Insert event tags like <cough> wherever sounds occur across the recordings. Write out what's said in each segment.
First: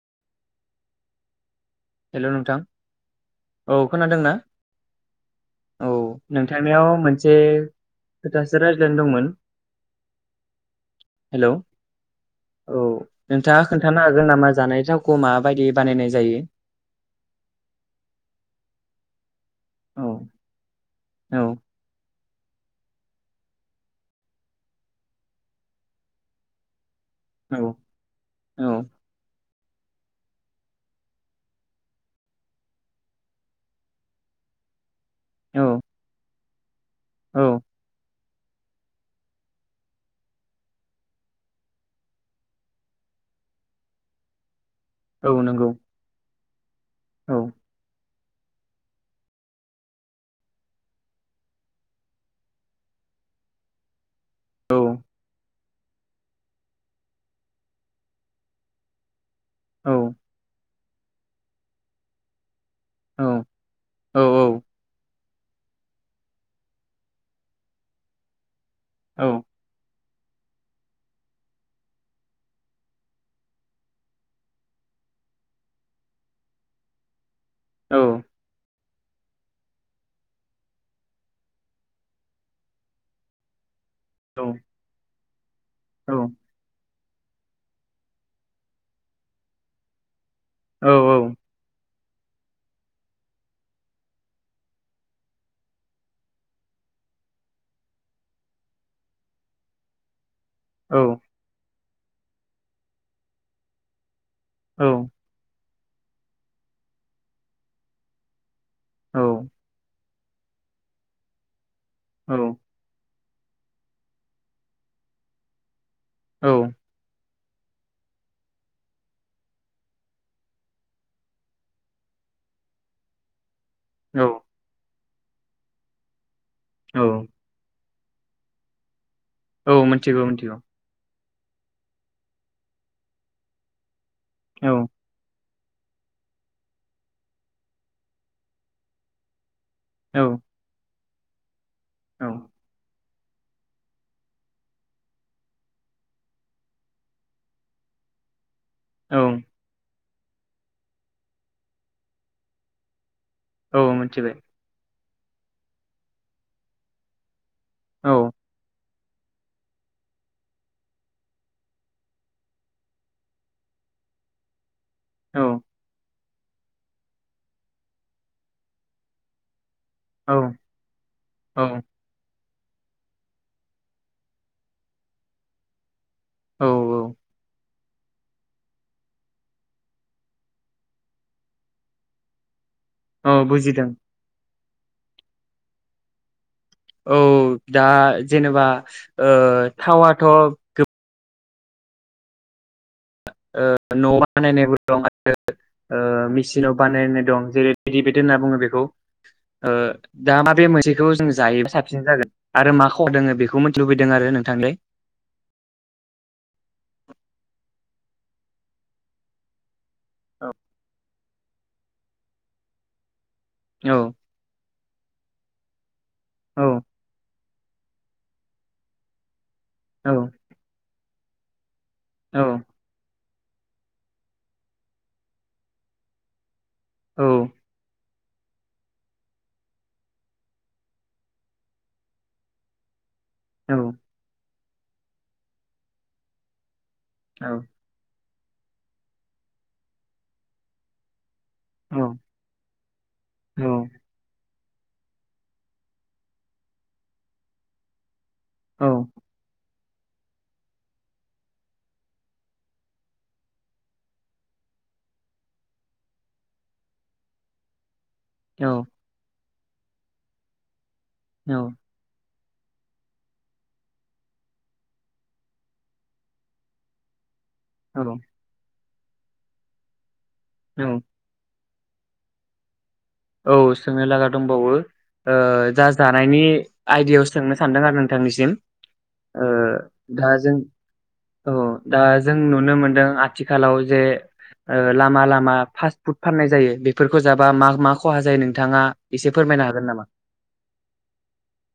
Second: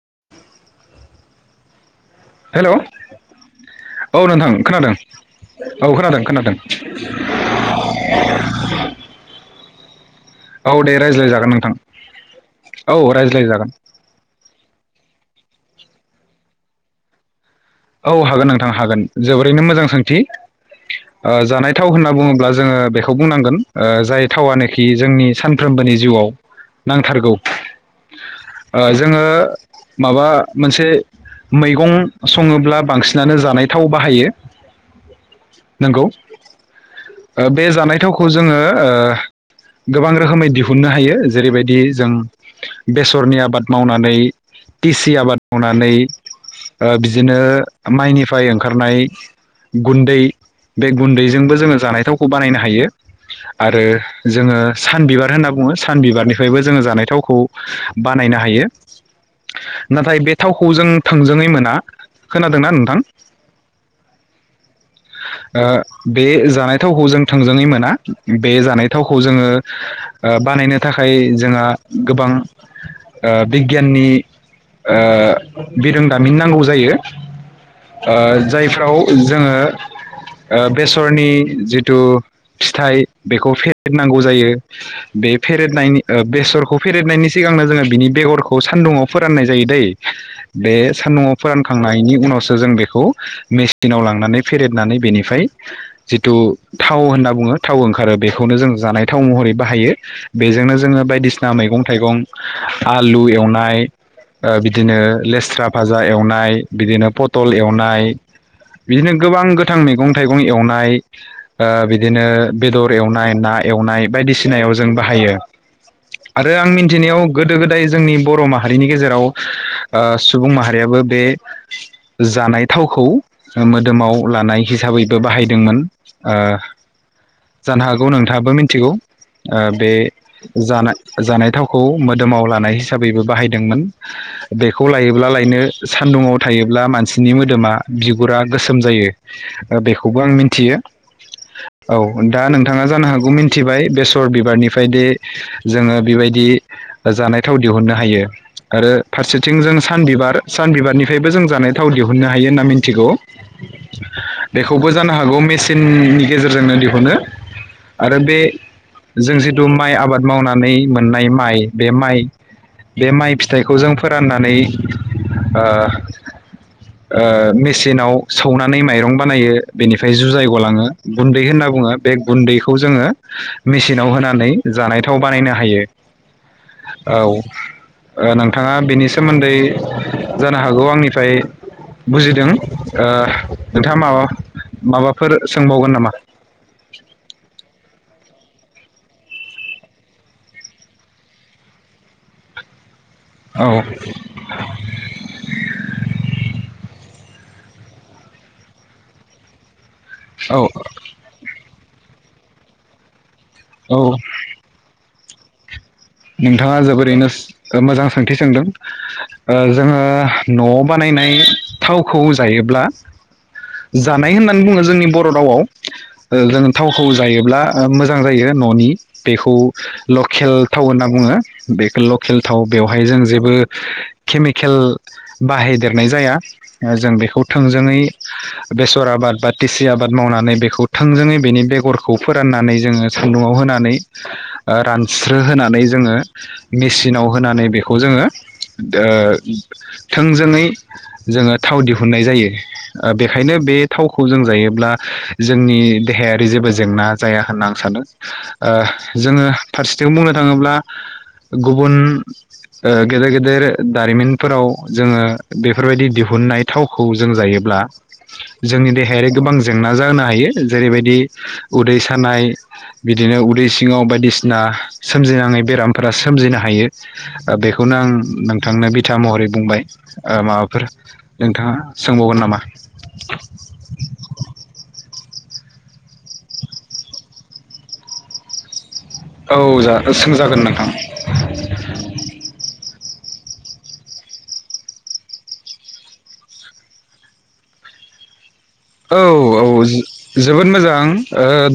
<inaudible> हेल नोंथां। औ खोनादों ना? नोंथां खोनादों औ खोनादों खोनादों नोंथांनियाव मोनसे खोथासो रायज्लायनो दंमोन। औ दे हेल। रायज्लायजागोन नोंथां औ नोंथाङा रायज्लायजागोन खोन्थानो हागोन नामा जानाय थावखौ माबायदि बानायनाय जायो? औ हागोन नोंथां हागोन जोबोद रैनो मोजां औ सोंथि। ओ औ जानाय थाव होन ना बुङोब्ला जोङो बेखौ बुंनांगोन ओ जाय थावानोखि जोंनि सानफ्रोमबोनि जिउआव नांथारगौ। औ औ ओ जोङो माबा मोनसे मैगं सङोब्ला बांसिनानो जानाय थाव बाहायो। औ नंगौ। ओ बे जानायथाव खौ जोङो ओ गोबां रोखोमै दिहुननो हायो जेरैबायदि जों बेसरनि आबाद मावनानै थिसि औ आबाद नंगौ मावनानै ओ औ बिदिनो माइनि फ्राय ओंखारनाय गुन्दै बे गुन्दैजोंबो जोङो जानाय थावखौ बानायनो हायो आरो जोङो औ सान बिबार होनना बुङो सान बिबारनिफ्रायबो जोङो जानाय थावखौ बानायनो हायो। औ नाथाय बे थाव खौ जों थोंजोङै मोना खोनादोंना नों थां औ ओ बे जानायथावखौ जों थोंजोङै मोना बे जानाय थावखौ औ जोङो ओ बानायनो थाखाय जोंहा गोबां ओ बिगियाननि ओ बिरोंदामिन नांगौ जायो। औ ओ जायफ्राव जोङो ओ बेसरनि जिथु फिथाइ बेखौ फे <unintelligible> नांगौ औ जायो। बे फेरेदनायनि ओ बेसरखौ - फेदेरनायनि सिगांनो जोंङो बिनि बेगरखौ सान्दुंआव फोराननाय जायो दै। बे सान्दुंआवफोरन नायनि उनावसो जों बेखौ मेसिनाव लांनानै फेरेदनानै बेनिफ्राय जिथु थाव होनना बुंङो थाव ओंखारो बेखौनो जों जानाय थाव महरै बाहायो। बेजोंनो जोंङो बायदिसिना मैगं थाइगं आलु एवनाय ओ बिदिनो लेस्राबो बाजा एवनाय बिदिनो पटल एवनाय बिदिनो गोबां गोथां मै गं थाइगं एवनाय ओ बिदिनो बेदर एव‌ नाय ना एवनाय बायदिसिनायाव जों बाहायो‌ आरो औ औ आं मिन्थिनायाव गोदो-गोदाय जोंनि बर माहारिनि गेजेराव ओ सुबुं माहारियाबो बे जानाय थावखौ मोदोमाव लानाय हिसाबै बाहायदोंमोन ओ औ। जानो हागौ नोंथाङाबो मिन्थिगौ। औ बे मिथिगौ मिथिगौ जानाय जानाय थावखौ मोदोमाव लानाय हिसाबैबो बाहायदोंमोन औ बेखौ लायोब्ला लायनो <inaudible> सान्दुङाव थायोब्ला मानसिनि मोदोमा बिगुरा गोसोम जायो। बेखौबो औ आं मिन्थियो। औ दा नोंथाङा जानो हाग बे मिन्थिबाय बेसर बिबारनिफ्रायदि जोङो बेबायदि जानाय थाव दिहुननो हायो आरो औ फारसेथिं जों सा सानबिबार सानबिबारनिफ्रायबो जों जानाय थाव दिहुननो हायो होनना मिन्थिगौ औ मिन्थिबाय बेखौबो जानो हागौ मेसिननि गेजेरजोंनो दिहुनो औ आरो बे जों जिथु माइ आबाद मावनानै मोननाय माइ बे माइ बे माइ फिथाइखौ जों फोराननानै औ ओ ओ मेसिनाव सौनानै माइरं बानायो बेनिफ्राय औ जुजाय गलाङो गुन्दै औ होनना बुङो बे गुन्दैखौ खौ जोङो मेसिनाव होनानै जानाय थाव बानायनो हायो। औ ओ नोंथाङा बेनि सोमोन्दै जानो हागौ आंनिफ्राय बुजिदों ओ औ बुजिदों नोंथाङा माबा माबाफोर सोंबावगोन नामा? औ दा जेनेबा ओ थावाथ गो औ ओ न'आव बानायनायबो दं आरो ओ मेसिनाव बानायनाय दं। जेरै <unintelligible> होनना बुङो बेखौ ओ दा औ माबे मोनसेखौ जों जायोबा साबसिन जागोन? आरो मा खहा दोङो बेख खौ मिथिनो लुबैदों औ आरो नोंथांनिफ्राय। नोंथाङा जोबोरैनो सो मोजां सोंथि सोंदों। ओ जोङो औ न'आव बानायना नाय थावखौ जायोब्ला औ जानाय होननानै बुङो ज जोंनि बर' रावआव ओ जों औ थावखौ जायोब्ला मोजां जायो न'नि बेखौ औ लखेल होनना बुङो। बेखौ लकेल औ थाव बेवहाय जों जे बो केमिकेल बाहायदेरनाय जाया। जों औ बेखौ थोंजोङै बेसर आबाद बा टिसि आबाद मावनानै बेखौ थोंजोङै बेनि बेगरखौ फोराननानै जोङो सुन्दुंआव औ होनानै रान स्रो होनानै जोङो मेसिनाव औ होनानै बेखौ जोङो ओ थोंजोङै जोङो थाव दिहुननाय जायो। बेखायनो बे औ थावखौ जों जायो। अब्ला जोंनि देहायारि जेबो जेंना जाया होनना आं सानो। ओ जोङो जों बुंनो थाङोब्ला गुबुन ओ गेदेर गेदेर दारिमिनफोराव जोङो बेफोरबायदि दिहुननाय थावखौ जों जायोब्ला जोंनि देहायारि गोबां जेंना जानो हायो। जेरैबाय दि उदै सानाय बिदिनो उदै सिङाव बायदिसिना सोमजिनाङै बेरामफोरा सोमजिनो हायो। बेखौनो आं औ नोंथांनो बि था महरै बुंबाय। माबाफोर औ नोंथाङा सोंबावगोन नामा? औ सोंनो लागा दंबावो। ओ दा जानायनि आइदायावसो सोंनो सानदों आरों नोंथांनिसिम। ओ औ जा दा जों सोंजागोन नोंथां औ दा जों नुनो मोनदों आथि थिखालाव जे लामा लामा फास फुड फाननाय जायो बेफोरखौ जाबा मा मा खहा जायो नों औ औ जोबोद मोजां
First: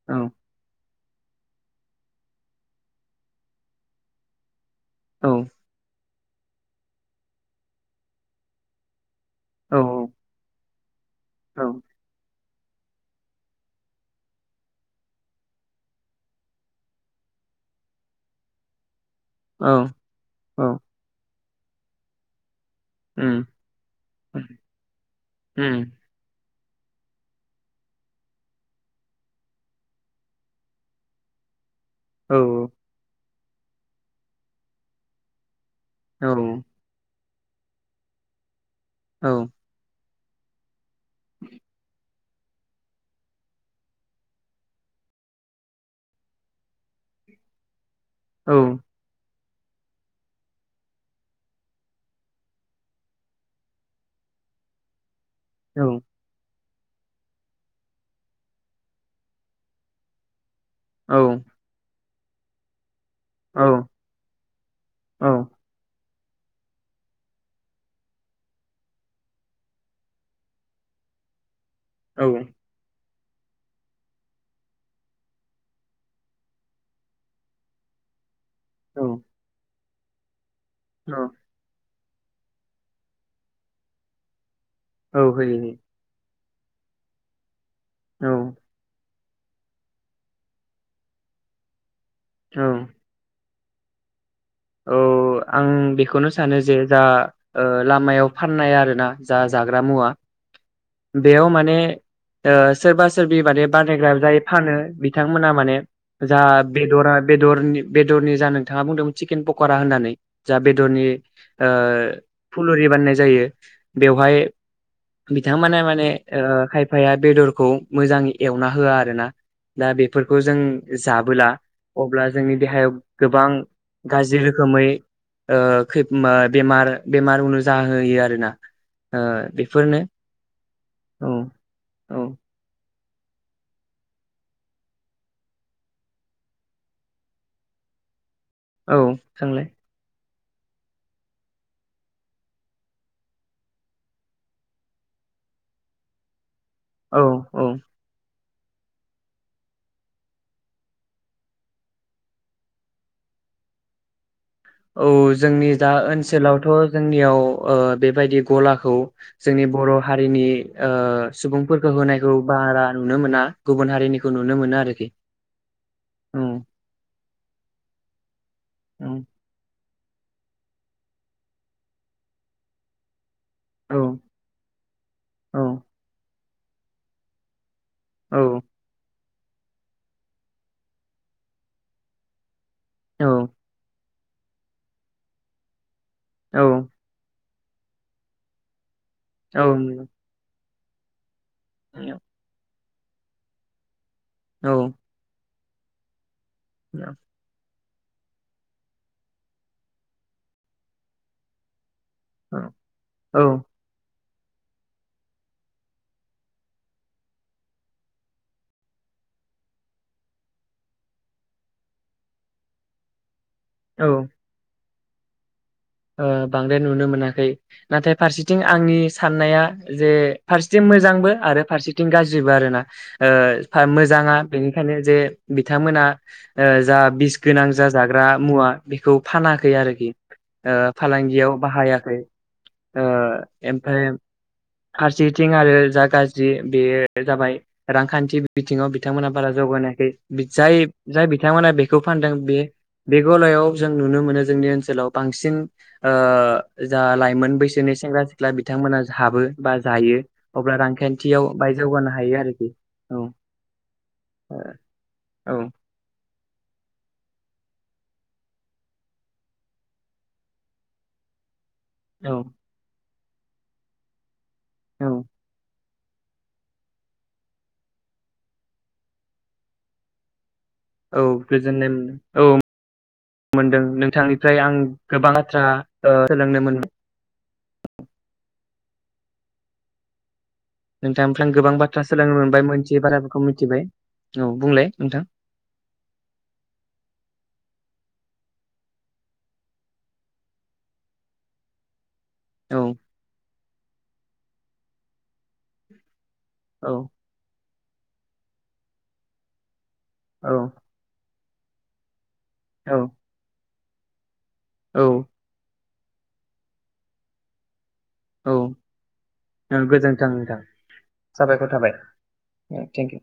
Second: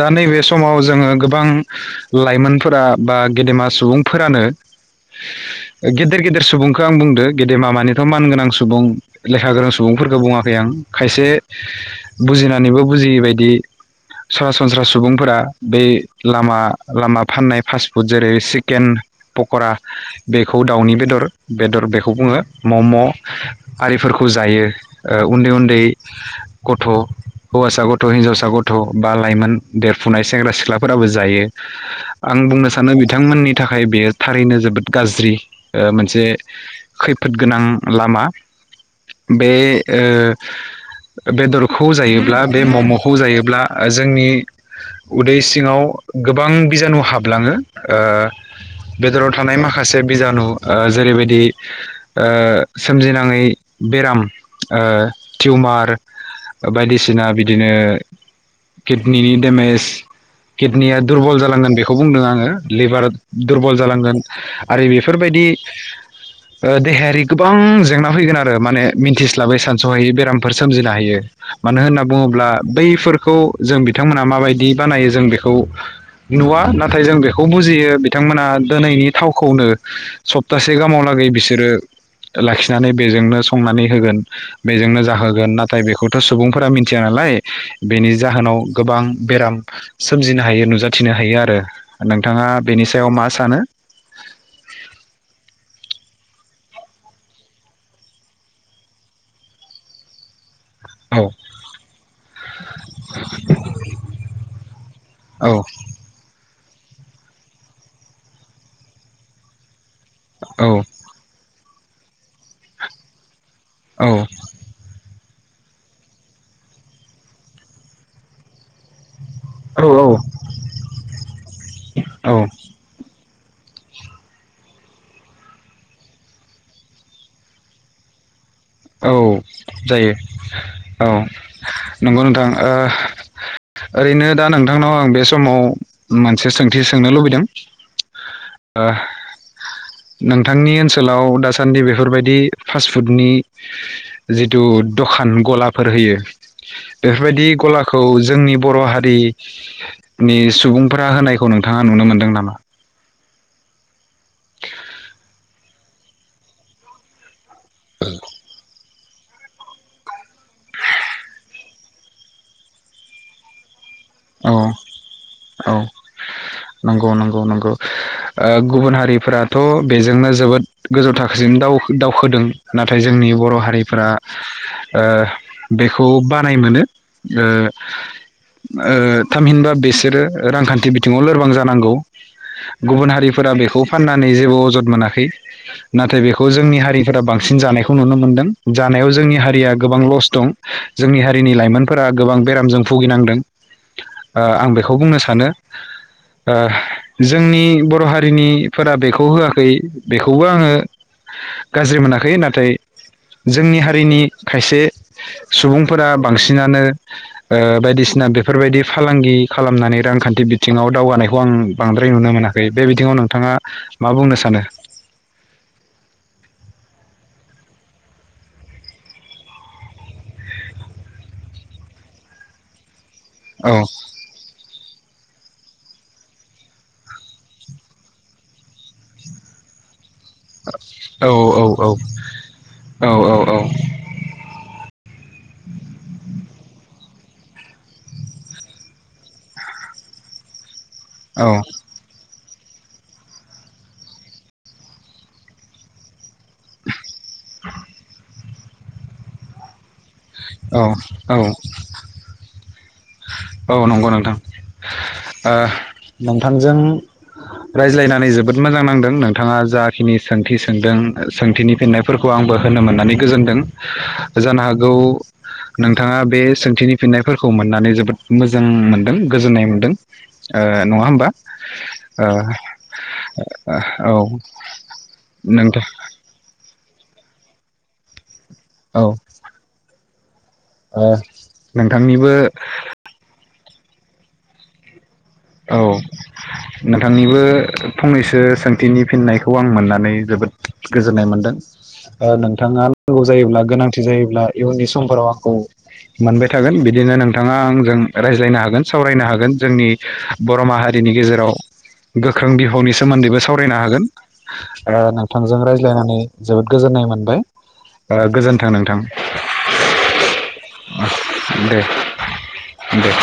दा औ नैबे समाव जोङो गोबां लाइमोनफोरा बा गेदेमा सुबुंफोरानो औ गेदेर गेदेर सुबुंखौ आं बुंदो गेदेमा मानिथ मानगोनां सुबुं लेखा गोरों औ सुबुंफोरखौ बुङाखै आं खायसे औ <inaudible> औ पकरा बेखौ औ दाउनि बेदर बेदर बेखौ बुङो मम उम आरिफोरखौ जायो उन्दै उम उन्दै गथ' हौवासा गथ' हिनजावसा गथ'बा लाइमोन देरफुनाय सेंग्रा सिख्लाफोराबो जायो। आं औ बुंनो सानो बिथांमोननि थाखाय बेयो थारैनो जोबोद गाज्रि मोनसे औ औ खै फोद गोनां लामा औ बे ओ <inaudible> बेदरखौ जायोब्ला बे ममखौ जायोब्ला जोंनि उदै सिङाव गोबां बिजानु हाबलाङो ओ औ बेद्र थानाय माखासे बिजानु ओ जेरैबायदि ओ सोमजिनाङै बेराम ओ औ टिउमार बायदिसिना बिदिनो किडनिनि डेमेज किदनिया औ दुरबल जालांगोन बेख खौ बुंदों आङो लेबार औ दुरबल जालांगोन आरो बेफोरबायदि औ ओ देहायारि गोबां जेंना फैगोन आरो माने मिन्थिस्लाबै सानसहायै बेरामफोर सोमजिनो हायो मानो होनना औ बुङोब्ला बैफोर खौ जों बिथांमोना माबायदि बानायो जों बेखौ नुवा नाथाय जों बेखौ बुजियो बिथांमोना दिनैनि थावखौनो सफ थासे गाहामावलागै बिसोरो लाखिनानै बेजोंनो संनानै होगोन बेजोंनो जाहोगोन होयो नाथ बेखौथ' सुबुंफोरा मिथिया नालाय बेनि होयो जाहोनाव गोबां बेराम सोमजिनो हायो नुजाथिनो हायो आरो नोंथाङा औ बेनि सायाव मा सानो खौनो सानो जे जा ओ लामायाव फाननाय आरोना जा जाग्रा मुवा औ बेयाव माने ओ सोरबा सोरबि माने बानायायग्रा जाय फानो औ बिथांमोना माने जा बेदरा बेदरनि बेदरनि जा नोंथाङा बुंदोंमोन चिकेन पकरा होननानै जा औ बेदरनि ओ फुलुरि बाननाय जायो। औ बेवहाय बिथांमोना माने ओ खायफाया बेदरखौ मोजाङै एवना होआ आरो ना। दा औ औ बेफोरखौ जों जाबोला अब्ला औ जोंनि देहायाव गोबां गाज्रि रोखोमै ओ खैब ओम बेमार बेमार उनुजाहोयो आरोना। औ ओ बेफोरनो जायो औ नंगौ औ नोंथां ओ ओरैनो दा नोंथांनाव आं बे समाव मोनसे सोंथि सोंनो लुबैदों। ओ औ सोंलाय। नोंथांनि ओनसोलाव दासान्दि बेफोरबायदि फास्टफुडनि जिथु दखान गलाफोर होयो औ बेफोरबायदि औ गलाखौ जोंनि बर' हारि नि सुबुंफोरा होनायखौ नोंथाङा नुनो मोनदों नामा? औ जोंनि दा ओनसोलावथ' जोंनियाव ओ बेबायदि गलाखौ जोंनि बर' हारिनि ओ सुबुंफोरखौ होनायखौ बारा नुनो मोना गुबुन हारि औ औ औ नंगौ नंगौ नंगौ ओ गुबुन औ हारिफोराथ' बेजोंनो जोबोद गोजौ थाखोसिम दाव दावखोदों नाथाय जोंनि बर' औ हारिफोरा ओ औ बेखौ बा नाय मोनो ओ औ। ओ थामहिनबा बेसोरो रांखान्थि बिथिङाव लोरबां जानांगौ। गुबुन औ हारिफोरा बेखौ फानना नै जेबो अजद मोनाखै। नाथाय बेखौ औ जोंनि हारिफोरा बां सिन जानायखौ नुनो मोनदों जा नायाव जोंनि औ हारिया गोबां लस दं। जोंनि हाय जोंनि लाइमोनफोरा गोबां बेरामजों भुगिनांदों। ओ आं बेखौ बुंनो सानो ओ जोंनि बट बर' हारिनिफोरा बेखौ होआखै बेखौबो आङो गाज्रि मोना खै नाथाय औ जोंनि हारिनि खायसे सुबुंफोरा बांसिनानो ओ बायदिसिना बेफ फोरबायदि फालांगि खालामनानै रांखान्थि बिथिङाव दावगानायखौ आं बांद्राय नुनो मोनाखै बे बिथिङाव नोंथाङा औ मा बुंनो सानो? ओ बांद्राय नुनो मोनाखै नाथाय फारसेथिं आंनि साननाया जे फारसेथिं मोजांबो आरो फारसेथिं गाज्रिबो आरोना। औ ओ मोजाङा बेनिखायनो जे बिथांमोना ओ जा बिस गोनां जा जाग्रा मुवा बेखौ फानाखै आरोखि। ओ औ फालांगियाव औ औ बाहायाखै ओ औ औ औ ओमफ्राय फार सेथिं आरो जा गाज्रि बेयो जाबाय रांखान्थि बिथिङाव बिथांमोना बारा जौगानो हायाखै जाय जाय औ बिथांमोना बेखौ फानदों बे बे गलायाव जों नुनो मोनो जोंनि ओनसोलाव बांसिन ओ जा लाइमोन बैसोनि सेंग्रा सि ख्ला बिथांमोना हाबो बा जायो अब्ला औ औ रांखान्थियाव बाय जौगानो हायो आरोखि औ औ नंगौ नोंथां ओ ओ औ नोंथांजों रायज्लायनानै जोबोद मोजां नांदों नोंथाङा जाखिनि सोंथि सोंदों सोंथिनि फिननायफोरखौ औ आंबो होनो मोननानै गोजोनदों जानो हागौ औ नोंथाङा बे सोंथिनि फिननायफोरखौ मोननानै जोबोद मोजां मोनदों गोजोननाय मोनदों ओ नङा औ होमबा गोजोननाय मोन ओ औ मोनदों औ नोंथांनिफ्राय आं गोबां बाथ्रा नोंथां ओ सोलोंनो मोन <inaudible> औ ओ नोंथांनिफ्राय आं गोबां बाथ्रा नोंथांनिबो सोलोंनो मोनबाय मोनथियै बाराफोरखौ मिथिबाय औ बुंलाय नोंथां औ नोंथांनिबो फंनैसो सोंथिनि फिननायखौ आं मोननानै जोबोद गोजोननाय मोनदों औ नोंथाङा नांगौ जायोब्ला गोनांथि जायोब्ला इयुननि समफोराव आंखौ मोनबाय थागोन औ बिदिनो नोंथाङा आंजों रायज्लायनो हागोन सावरायनो हागोन जोंनि औ बर' माहारिनि गेजेराव गोख्रों बिफावनि औ सोमोन्दैबो सावरायना हागोन। ओ नोंथांजों रायज लायनानै जोबोद गोजोन्नाय मोनबाय। ओ औ गोजोनथों नोंथां गोजोन्थों नोंथां साबायखर <inaudible> दे थाबाय दे। थेंकिउ